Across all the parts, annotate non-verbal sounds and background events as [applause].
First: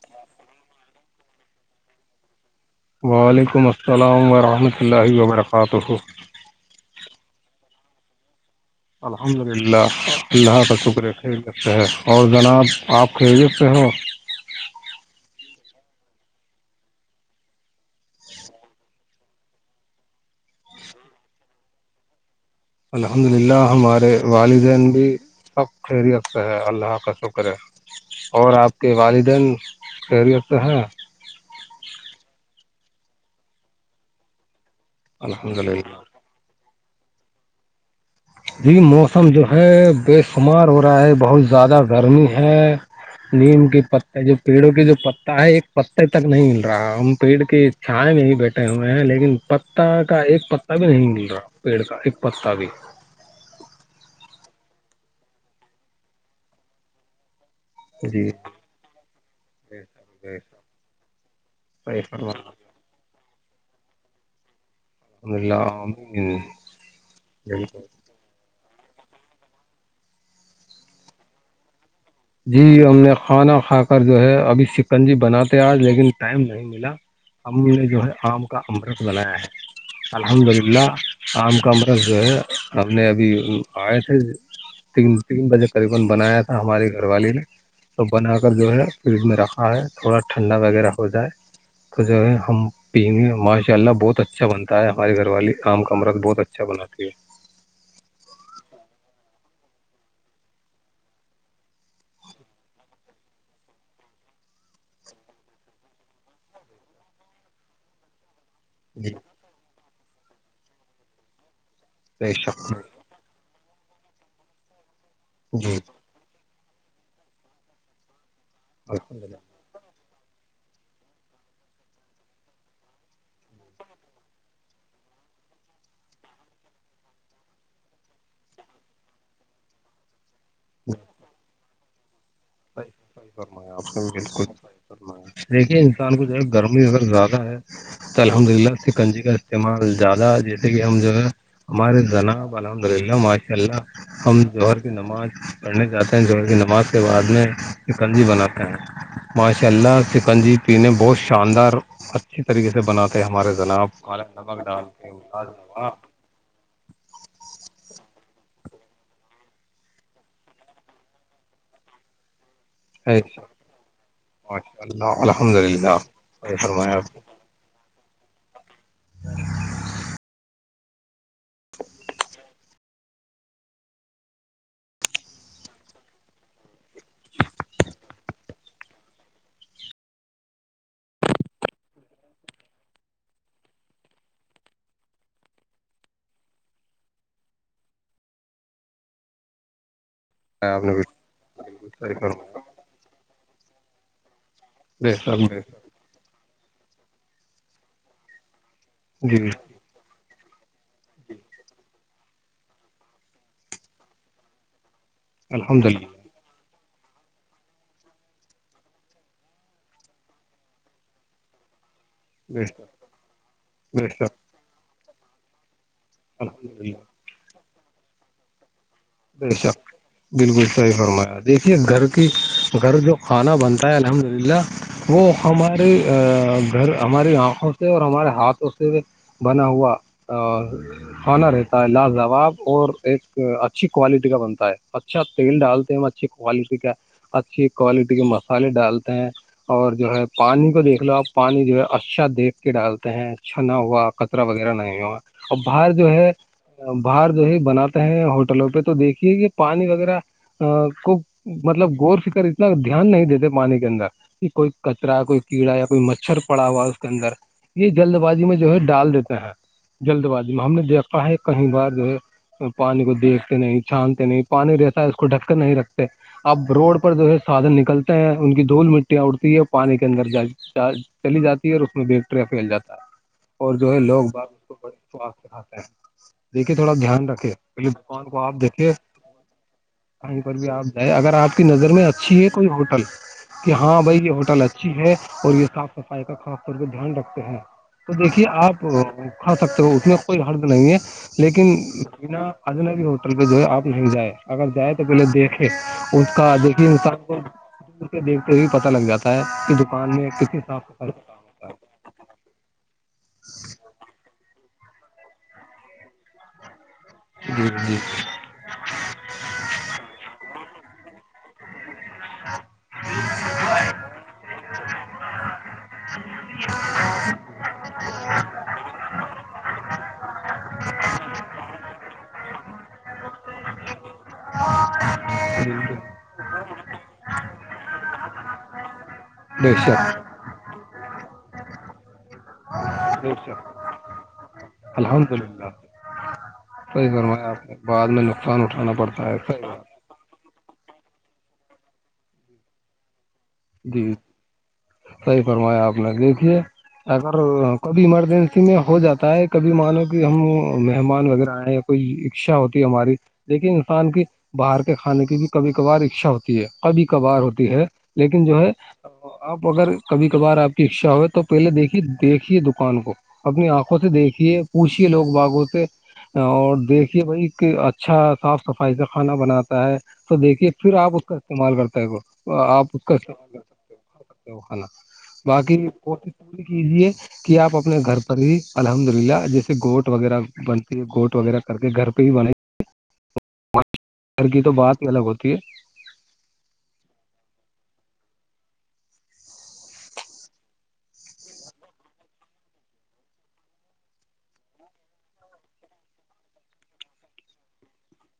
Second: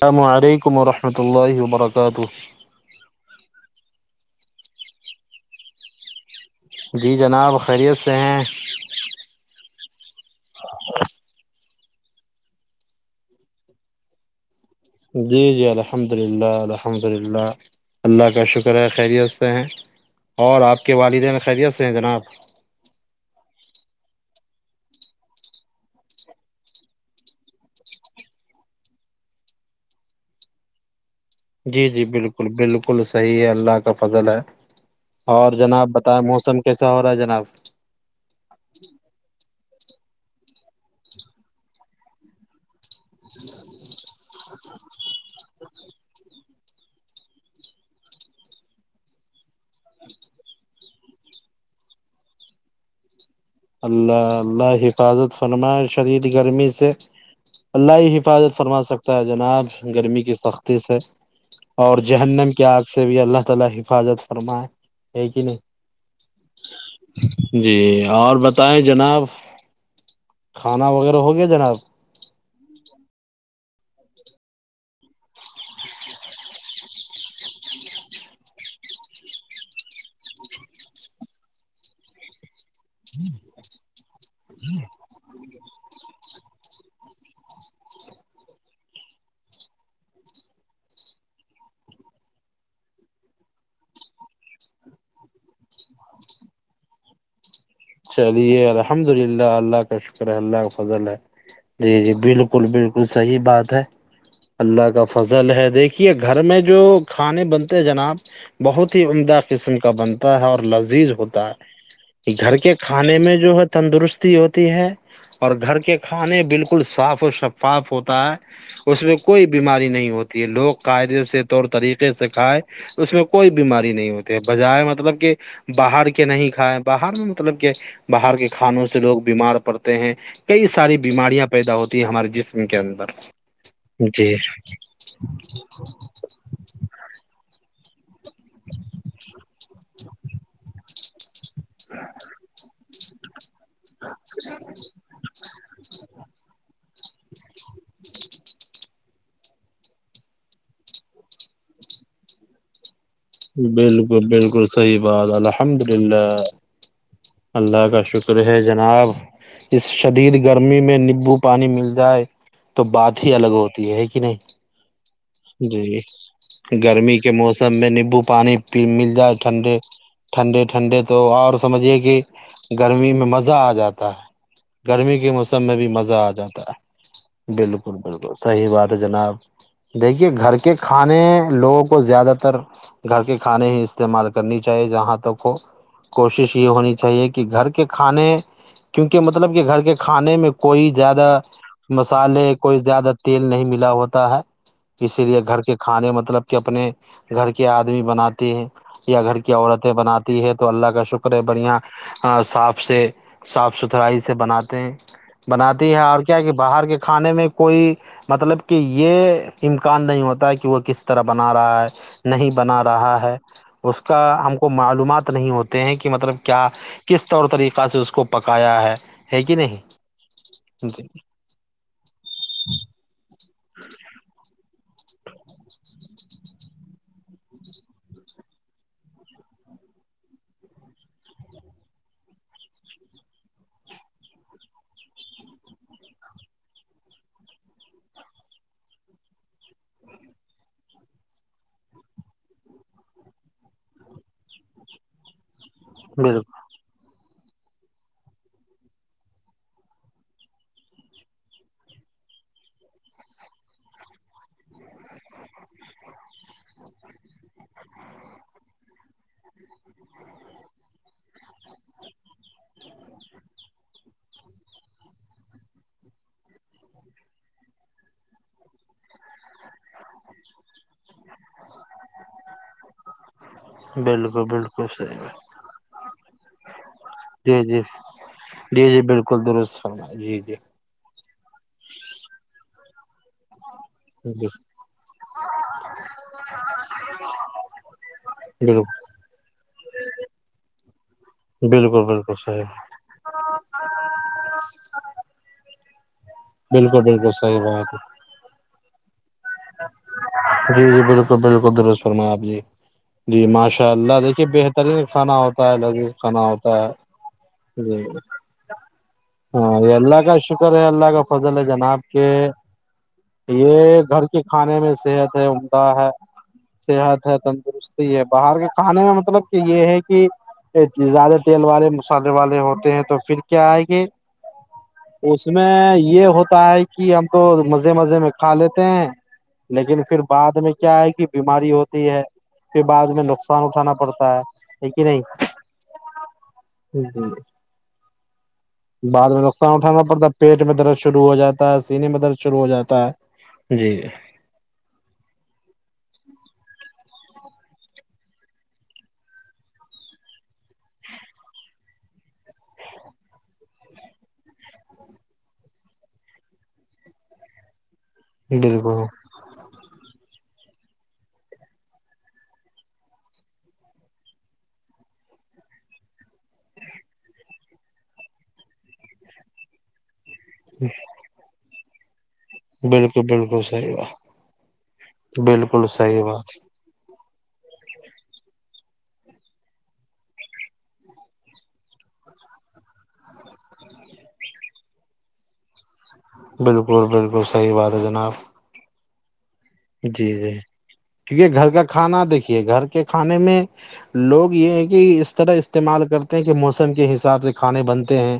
السلام علیکم ورحمۃ اللہ وبرکاتہ وعلیکم السلام ورحمۃ اللہ وبرکاتہ جی جناب خیریت سے ہیں الحمد للہ اللہہ کا شکر خ رتے ہے اور جناب آپ خیریت پہ ہو جی جی الحمد للہ الحمد للہ اللہ کا شکر ہے خیریت سے ہیں اور آپ کے والدہ میں خیریت سے ہیں جناب الحمد للہ ہمارے والدین بھی سب خیریت سے ہے اللہ کا شکر ہے اور آپ کے والدین خیریت ہیں جی جی بالکل بالکل صحیح ہے اللہ کا فضل ہے اور الحمد للہ جناب بتائے موسم کیسا ہو رہا ہے جناب جی موسم جو ہے بے شمار ہو رہا ہے بہت زیادہ گرمی ہے نیم کی پت جو پیڑوں کے جو پتا ہے ایک پتے تک نہیں مل رہا ہم پیڑ کے چھائے میں ہی بیٹھے ہوئے ہیں لیکن پتا کا ایک پتا بھی نہیں مل رہا پیڑ کا ایک پتا بھی اللہ اللہ حفاظت فرمائے شدید گرمی سے اللہ ہی جی حفاظت فرما سکتا ہے جناب گرمی کی سختی سے بالکل فرمائےائے یہ کہ نہیں جی اور بتائیں جناب کھانا وغیرہ ہو گیا جناب جی ہم نے کھانا کھا کر جو ہے ابھی چکن جی بناتے آج لیکن ٹائم نہیں ملا ہم نے جو ہے آم کا امرت بنایا ہے الحمد للہ عام کمرے سے ہم نے ابھی ائے تھے تین بجے تقریبا بنایا تھا ہمارے لائبہ کا دیکھیں گھر والے نے تو بنا کر جو ہے فریج میں رکھا ہے تھوڑا ٹھنڈا وغیرہ ہو جائے تو جو ہے ہم پینے ماشاء اللہ بہت اچھا بنتا ہے ہماراری گھر والی کام کامرد بہت اچھا اچھا بنااتتی ہے چلیے الحمد للہ اللہ کا شکر ہے اللہ کا فضل ہے جی جی بالکل بالکل صحیح بات ہے اللہ کا فضل ہے دیکھیے گھر میں جو کھانے بنتے ہیں جناب بہت ہی ہے جی عمدہ قسم کا بنتا ہے اور لذیذ ہوتا ہے بے کہ گھر شک کے کھانے میں جو ہے تندرستی ہوتی ہے اور جی گھر کے کھانے بالکل صاف اور شفاف ہوتا ہے اس الحمد میں للہ کوئی بیماری نہیں ہوتی ہے لوگ قاعدے سے طور طریقے سے کھائے اس میں کوئی بیماری نہیں ہوتی بجائے مطلب کہ باہر کے نہیں کھائے باہر میں مطلب کہ باہر کے کھانوں سے لوگ بیمار پڑتے ہیں کئی ساری بیماریاں پیدا ہوتی ہے ہماراری جس ص کرنا آپ کا بھی بالکل ص کرنا ہے دیکھیے انسان کو جو ہے گرمی اگر زیادہ ہے تو الحمد للہ اس کی کنجی کا استعمال زیادہ ہے جیسے کہ ہم جو ہے ہمارے جناب الحمد للہ ماشاء اللہ ہم جوہر کی نماز پڑھنے جاتے ہیں جو کی نماز کے بعد میںکنجی بناتے ہیں ماشاء اللہ چکن جی پینے بہت شاندار اچھی طریقے سے بناتا بالکل بالکل صحیح بات ممتاز الحمد نواب، للہ اللہ کا شکر ہے جناب- اس شدید گرمی میں نیبو پانی مل جائے- تو بات ہی الگ ہوتی ہے کہ نہیں- ماشاء اللہ الحمد جی للہ صحیح فرمایا آپ گرمی نے کے موسم سب میں نیبو پانیی مل جائے ٹھنڈے- ٹھنڈے- ٹھنڈے- تو اور سمجھیے کہ گرمی میں مزہ آ جاتا ہے گرمی کے موسم میں بھی مزہ آ جاتا ہے- بالکل- بالکل صحیح بات ہے جناب- دیکھیے گھر کے کھانے لوگوں کو زیادہ تر گھر کے کھانے ہی استعمال کرنی چاہیے جہاں تک ہو- کوشش یہ ہونی چاہیے کہ گھر کے کھانے کیونکہ مطلب کہ گھر کے کھانے میں آپ کوئی نے بالکل زیادہ بالکل صحیح مسالے فرمایا کوئی زیادہ تیل نہیں ملا ہوتا ہے- بے اسی لیے شک بے گھر شک کے کھانے مطلب کہ اپنے گھر کے آدمی بناتے ہیں یا جی گھر کی عورت- بناتی ہے تو اللہ کا شکر ہے بڑھیا صاف سے صاف ستھرائی سے بناتے ہیں- الحمد بناتی ہے للہ اور کیا کہ باہر کے کھانے میں کوئی مطلب کہ یہ- امکان نہیں ہوتا ہے کہ وہ کس طرح بنا رہا ہے- نہیں بنا بہتر رہا ہے اس کا بہتر ہم کو معلومات نہیں ہوتی- ہیں کہ مطلب کیا الحمد للہ کس طور طریقہ سے اس کو پکایا ہے- ہے بے کہ شک نہیں بالکل صحیح فرمایا دیکھیے گھر کی گھر جو- کھانا بنتا ہے الحمد للہ- وہ ہماراری گھر ہماری آنکھوں سے، اور ہمارے ہاتھوں سے- بنا ہوا ہونا رہتا ہے لاجواب اور ایک- اچھی کوالٹی کا بنتا ہے اچھا تیل ڈالتے ہیں اچھی کوالٹی کا- اچھی کوالٹی کے مسالے ڈالتے ہیں- اور جو ہے پانی کو دیکھ لو آپ پانی جو ہے اچھا دیکھ کے ڈالتے ہیں اچھا نہ ہوا- کترا وغیرہ نہیںا اور باہر جو ہے بالکل باہر جو ہے بناتے ہیں- ٹلوں پہ تو دیکھیے یہ پانی وغیرہ- ا کو مطلب گور س کر اتنا دھیان نہیں دیتے پانی کے اندر- کہ کوئی کچرا کوئی کیڑا یا کوئی مچھر پڑا ہوا اس کے اندر یہ جلد بازی میں جو ہے ڈال دیتے ہیں- جلد بازی میں ہم نے دیکھا ہے کہیں بار جو ہے پانی کو دیکھ- نہیں چھانتے نہیں پانی جیسا ہے اس کو ڈھک کے نہیں رکھتے- اب روڈ پر جو ہے سادن نکلتے ہیں ان کی دھول مٹیاں اڑتی ہے اور پانی کے اندر جا- چ چلی جاتی ہے اور اس میں بیکٹر پھیل جاتا ہے- اور جو ہے لوگ ب بالکل اس کو بالکل بڑے صحیح ہے سواس سکھاتے ہیں دیکھیے تھوڑا دھیان رکھے- جی جی کان کو آپ جی دیکھے جی بالکل درست فرما جی کہیں پر جی بھی آپ- نہیں اگر آپ کی نظر میں اچھی ہے کوئی ہوٹل- کہ ہاں بھائی یہ ہوٹل اچھی ہے اور یہ صاف صفائی کا خاص طور پہ دھیان رکھتے ہیں- تو دیکھیے آپ بالکل کھا سکتے ہو اس میں کوئی حرد نہیں ہے لیکن بالکل بالکل بنا- صحیح اجنبی ہوٹل پہ جو ہے آپ نہیں جائ اگر جائ تو پہلے دیکھے- اس کا دیکھی بالکل ہستان بالکل کو صحیح بات دیکھتے ہوئے پتا لگ جاتا ہے- کہ دکان میں کتنی صاف جی- جی، صفائی کا بالکل کام ہوتا -بالکل ہے درست فرما آپ جی- جی ماشاء اللہ دیکھیے بہترین کھانا ہوتا ہے لذیذ کھانا ہوتا ہے- جی جی ج ہاں اللگ شکر اللہگ فضلہ جنا آپ- کہ یہ گھر کے کھانے میں صحت ہے عمدہ ہے صحت ہے تندرستی ہے باہر کے کھانے میں مطلب مطلب کہ یہ ہے کہ زیادہ تیل والے مسالے والے ہوتے ہیں تو پھر کیا آئے گے اس میں بالکل یہ ہوتا ہے کہ کہ ہم تو مزے مزے میں کھا لیتے ہیں بے لیکن پھر شک بعد میں کیا ہے کہ بیماری ہوتی ہے پھر بعد میں بے نقصان شک اٹھانا پڑتا ہے ہے کہ نہیں الحمد للہ صحیح فرمایا آپ نے بعد میں نقصان اٹھانا پڑتا بعد ہے میں صحی نقصان اٹھانا پڑتا ہے پیٹ میں درد شروع ہو جاتا ہے سینے میں درد شروع ہو جاتا ہے جی صحیح فرمایا آپ نے دیکھیے اگر کبھی ایمرجنسی میں ہو جاتا ہے کبھی مانو کہ ہم مہمان وغیرہ آئے کوئی اچھا ہوتی ہماری دیکے انسان کی باہر کے کھانے کی بھی کبھی کبار اچھا ہوتی ہے کبھی کبھار ہوتی ہے لیکن جو ہے بالکل آپ اگر کبھی کبھار آپ کی اچھا ہوئے تو پہلے دیکھیے دیکھیے دکان کو اپنی آنکھوں سے دیکھیے پوچھیے لوگ باغوں سے اور دیکھیے بھائی کہ اچھا صاف صفائی کا کھانا بناتا ہے تو دیکھیے پھر آپ اس کا استعمال کرتا ہے آپ عال بالکل سکتے ہو بالکل صحیح کھا بات سک ہو کھانا باقی بالکل صحیح بات کوزی ہے کہ آپ اپنے گھر پر ہی الحمد للہ جیسے گوٹ وغیرہ بنتی ہے گوٹ وغیرہ کر کے گھر پہ ہی بن گھر کی تو بات ہی الگ ہوتی ہے بالکل بالکل صحیح بات ہے جناب جی جی کیونکہ گھر کا کھانا دیکھیے گھر کے کھانے میں لوگ یہ ہے کہ اس طرح استعمال کرتے ہیں کہ موسم کے حساب سے کھانے بنتے ہیں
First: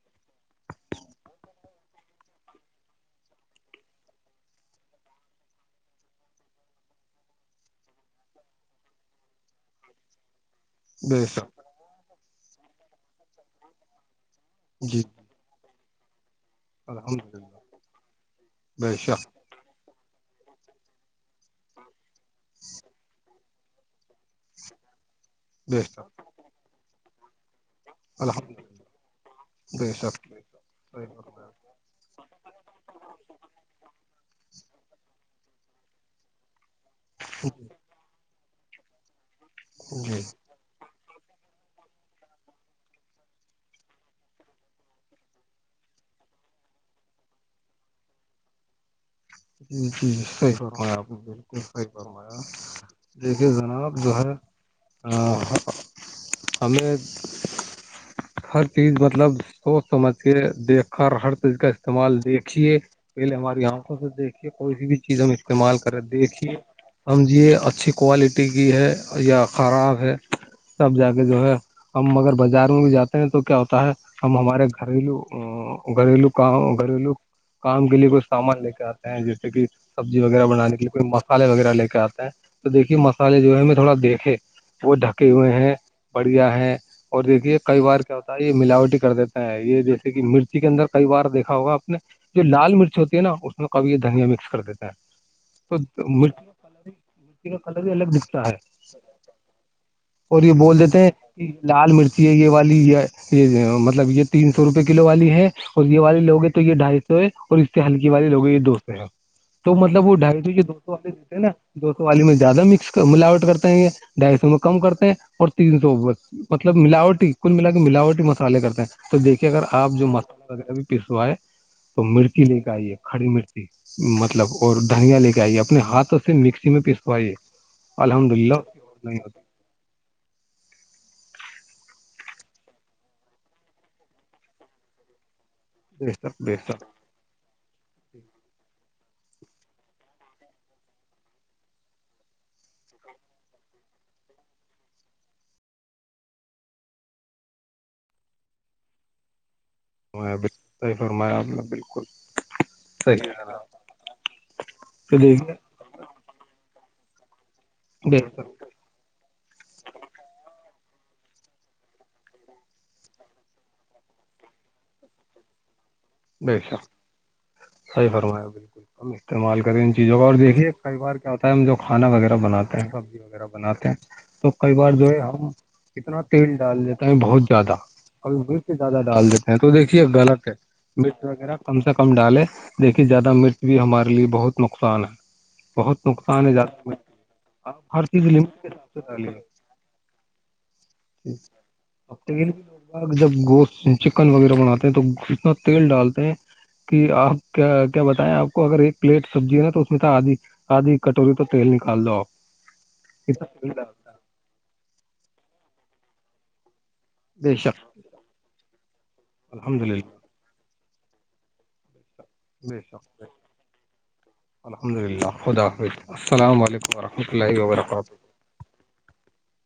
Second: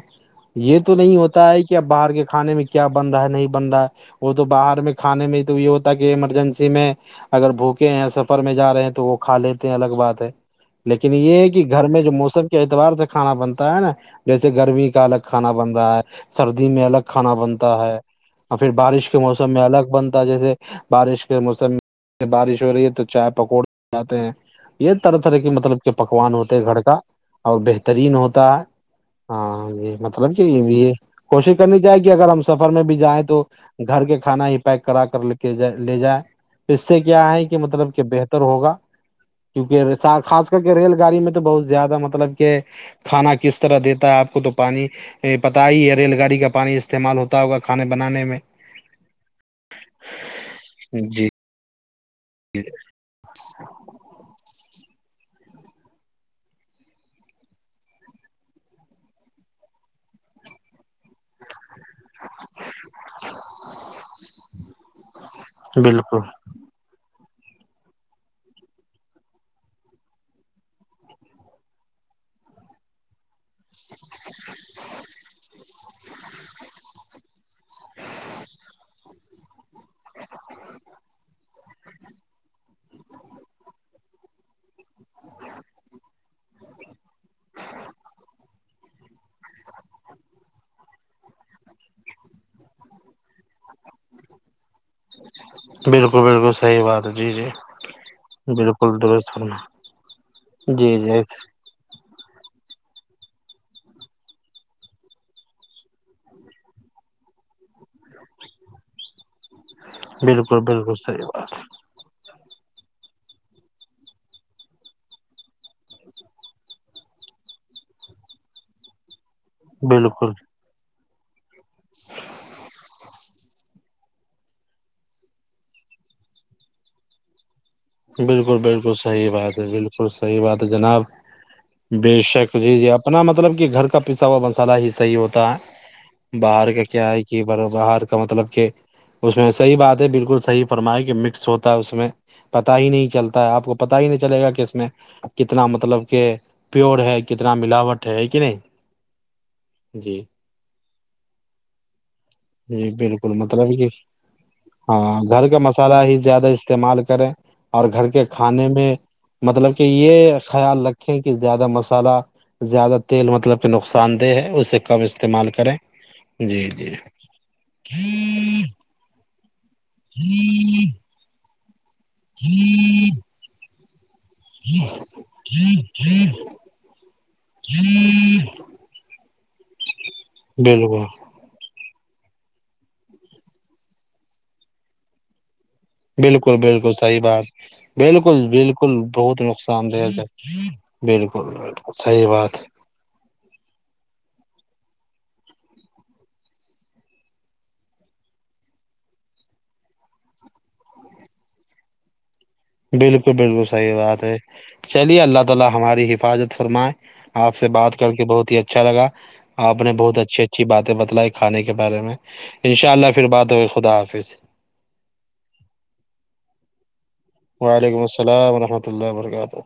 یہ تو نہیں ہوتا ہے کہ اب باہر کے کھانے میں کیا بن رہا ہے نہیں بن رہا ہے وہ تو باہر میں کھے میں تو یہ ہوتا ہے کہ ایمرجنسی میں اگر بھوکے ہیں سفر میں جا رہے ہیں تو وہ کھا لیتے ہیں الگ بات ہے لیکن بے یہ ہے شک کہ گھر میں جو موسم کے اعتبار سے کھانا بنتا ہے نا جیسے گرمی جی کا الگ کھانا بن رہا ہے سردی میں الگ کھانا الحمد للہ بنتا ہے اور پھر بے بارش کے شک موسم الگ بنتا جیسے بارش کے موسم میں بارش ہو رہی ہے تو چائے پکوڑے جاتے ہیں یہ طرح طرح کے مطلب بے کہ شک پکوان ہوتے ہیں گھر کا اور بہترین ہوتا الحمد ہے للہ ہ بے یہ شک مطلب بے کہ یہ کوشش کرنی جائے کہ اگر ہم سفر میں بھی جائیں تو گھر کے کھانا ہی پیک کرا کر لتے لے جائے اس سے کیا ہے کہ مطلب کہ بہتر ہوگا کیونکہ شک خاص کر کے ریل گاڑی میں تو بہت زیادہ مطلب کہ کھانا کس طرح دیتا ہے آپ کو تو پانی یہ پت ہی ہے ریل گاڑی کا پانی استعمال ہوتا ہوگا کھانے بنانے میں جی جی صحیح فرمایا آپ نے بالکل صحیح فرمایا جی دیکھیے جناب جو ہے ہممییں ہر چیز مطلب سوچ سمجھ کے دیکھ کر ہر چیز کا استعمال دیکھیے پہلے ہمارے یہاں دیکھیے کوئی س بھی چیز ہم استعمال کریں بالکل دیکھیے سمجھیے اچھی کوالٹی کی ہے یا خراب ہے سب جا کے جو ہے ہم اگر بازار میں بھی جاتے ہیں تو کیا ہوتا ہے ہمارے گھریلو گھریلو کاؤ گھریلو کام کے لیے کچھ سامان لے کے آتے ہیں جیسے کہ سبزی وغیرہ بنان کے لیے کوئی مسالے وغیرہ لے کے آتے ہیں تو دیکھیے مسالے جو ہے ہم تھوڑا دیکھے وہ ڈھکے ہوئے ہیں بڑھیا ہے اور دیکھیے کئی بار کیا ہوتا ہے یہ ملاوٹی کر دیتا ہیں یہ جیسے کہ مرچی کے اندر کئی بار دیکھا ہوگا آپ نے جو لال مرچ ہوتی ہے نا اس میں کب یہ دھنیا مکس کر دیتا ہیں تو بالکل مٹی کا بالکل کلر صحیح بھی بات ہے جی جی مٹی کا کلر بھی الگ دکھتا ہے [unintelligible] بالکل درست فرما اور یہ بول جی دیتے ہیں جی کہ [unintelligible] لال مرچی ہے یہ والی یہ یہ مطلب یہ تین سو روپے کلو والی ہے اور یہ والے لو ہیں تو یہ ڈھائی سو ہے اور اس سے ہلکی والے لوگ ہیں یہ دو سو ہے تو مطلب وہ ڈھائی بالکل کے دوستوں بالکل والے صحیح دیتے نا بات دو سو والی میں زیادہ مکس ملاوٹ کرتے ہیں یہ ڈھائی سو میں کم کرتے ہیں اور تین سو مطلب ملاوٹی کل ملا کے ملاوٹی مسالے کرتے ہیں تو دیکھیے اگر آپ جو بالکل مسالہ وغیرہ بھی پسوائے تو مرچی لے کے آئیے کھڑی مرچی مطلب اور دھنیا لے کے آئیے اپنے ہاتھوں سے مکسی میں پیسوائیے الحمد للہ بالکل بالکل نہیں صحیح ہوتی بات ہے بالکل صحیح بات ہے جناب بے شک جی جی اپنا مطلب کہ گھر کا پیسا ہوا مسالا ہی صحیح ہوتا ہے بہتر باہر بہتر کا کیا کہ ب باہر کا مطلب کہ اس میں صحیح بات ہے بالکل صحیح فرمائے کہ مکس ہوتا ہے اس میں پتا ہی نہیں چلتا ہے آپ کو پتا ہی نہیں چلے گا کہ اس میں کتنا مطلب کہ پیور ہے کتنا ملاوٹ ہے کہ نہیں جی [unintelligible] [inaudible] صحیح فرمایا نے بالکل جی صحیح بالکل رہا مطلب کہ [unintelligible] ہاں گھر کا مسالہ ہی زیادہ استعمال کریں اور گھر کے بہتر کھانے میں مطلب کہ یہ خیال رکھیں کہ زیادہ مسالحہ زیادہ تیل مطلب کہ نقصان دہ ہے اسے کب استعمال کریں بے جی شک جی صحیح فرمایا [unintelligible] بالکل ہم استعمال کریں ان چیزوں کا اور دیکھیے کئی بار کیا ہوتا ہے ہم جو کھانا وغیرہ بناتے ہیں پبزی وغیرہ بناتے ہیں تو کئی بار جو ہے ہم کتنا تیل ڈال دیتے بہت زیادہ ابھی م سے زیادہ ڈال دیتے ہیں تو دیکھیے غلط ہے بالکل مرچ وغیرہ کم سے کم ڈالے دیکھیے زیادہ مرچ بھی ہمارے لیے بہت نقصان ہے بہت نقصان ہے بالکل زیادہ بالکل مرچ۔ صحیح بات آپ ہر چیز بالکل لمٹ کے حساب بالکل سے بہت ڈالیے نقصان سے بالکل بکل صحی ہفتے کے لیے بات بھی لوگ جب گوشت چکن وغیرہ بناتے ہیں تو اتنا تیل ڈالتے ہیں کہ آپ کیا کیا بتائیں آپ کو اگر ایک پلیٹ سبزی ہے نا تو اس میں تو آدھی آادھی کٹوری تو تیل نکال دو آپ بالکل اتنا بالکل تیل صحیح ڈالتا بات ہے چلیے اللہ تعالی ہماری حفاظت فرمائے بے آپ سے شک بات کر کے بہت ہی اچھا لگا آپ الحمد نے بہت للہ اچھے اچھی باتیں بتلائے کھانے کے بارے میں ان بے شاء اللہ شک پھر بات ہو گئی خدا حافظ- الحمد اللہ خدا حافظ السلام و علیکم ورحمتہ اللہ- وعلیکم وبرکاتہ السلام رحمۃ اللہ وبرکاتہ-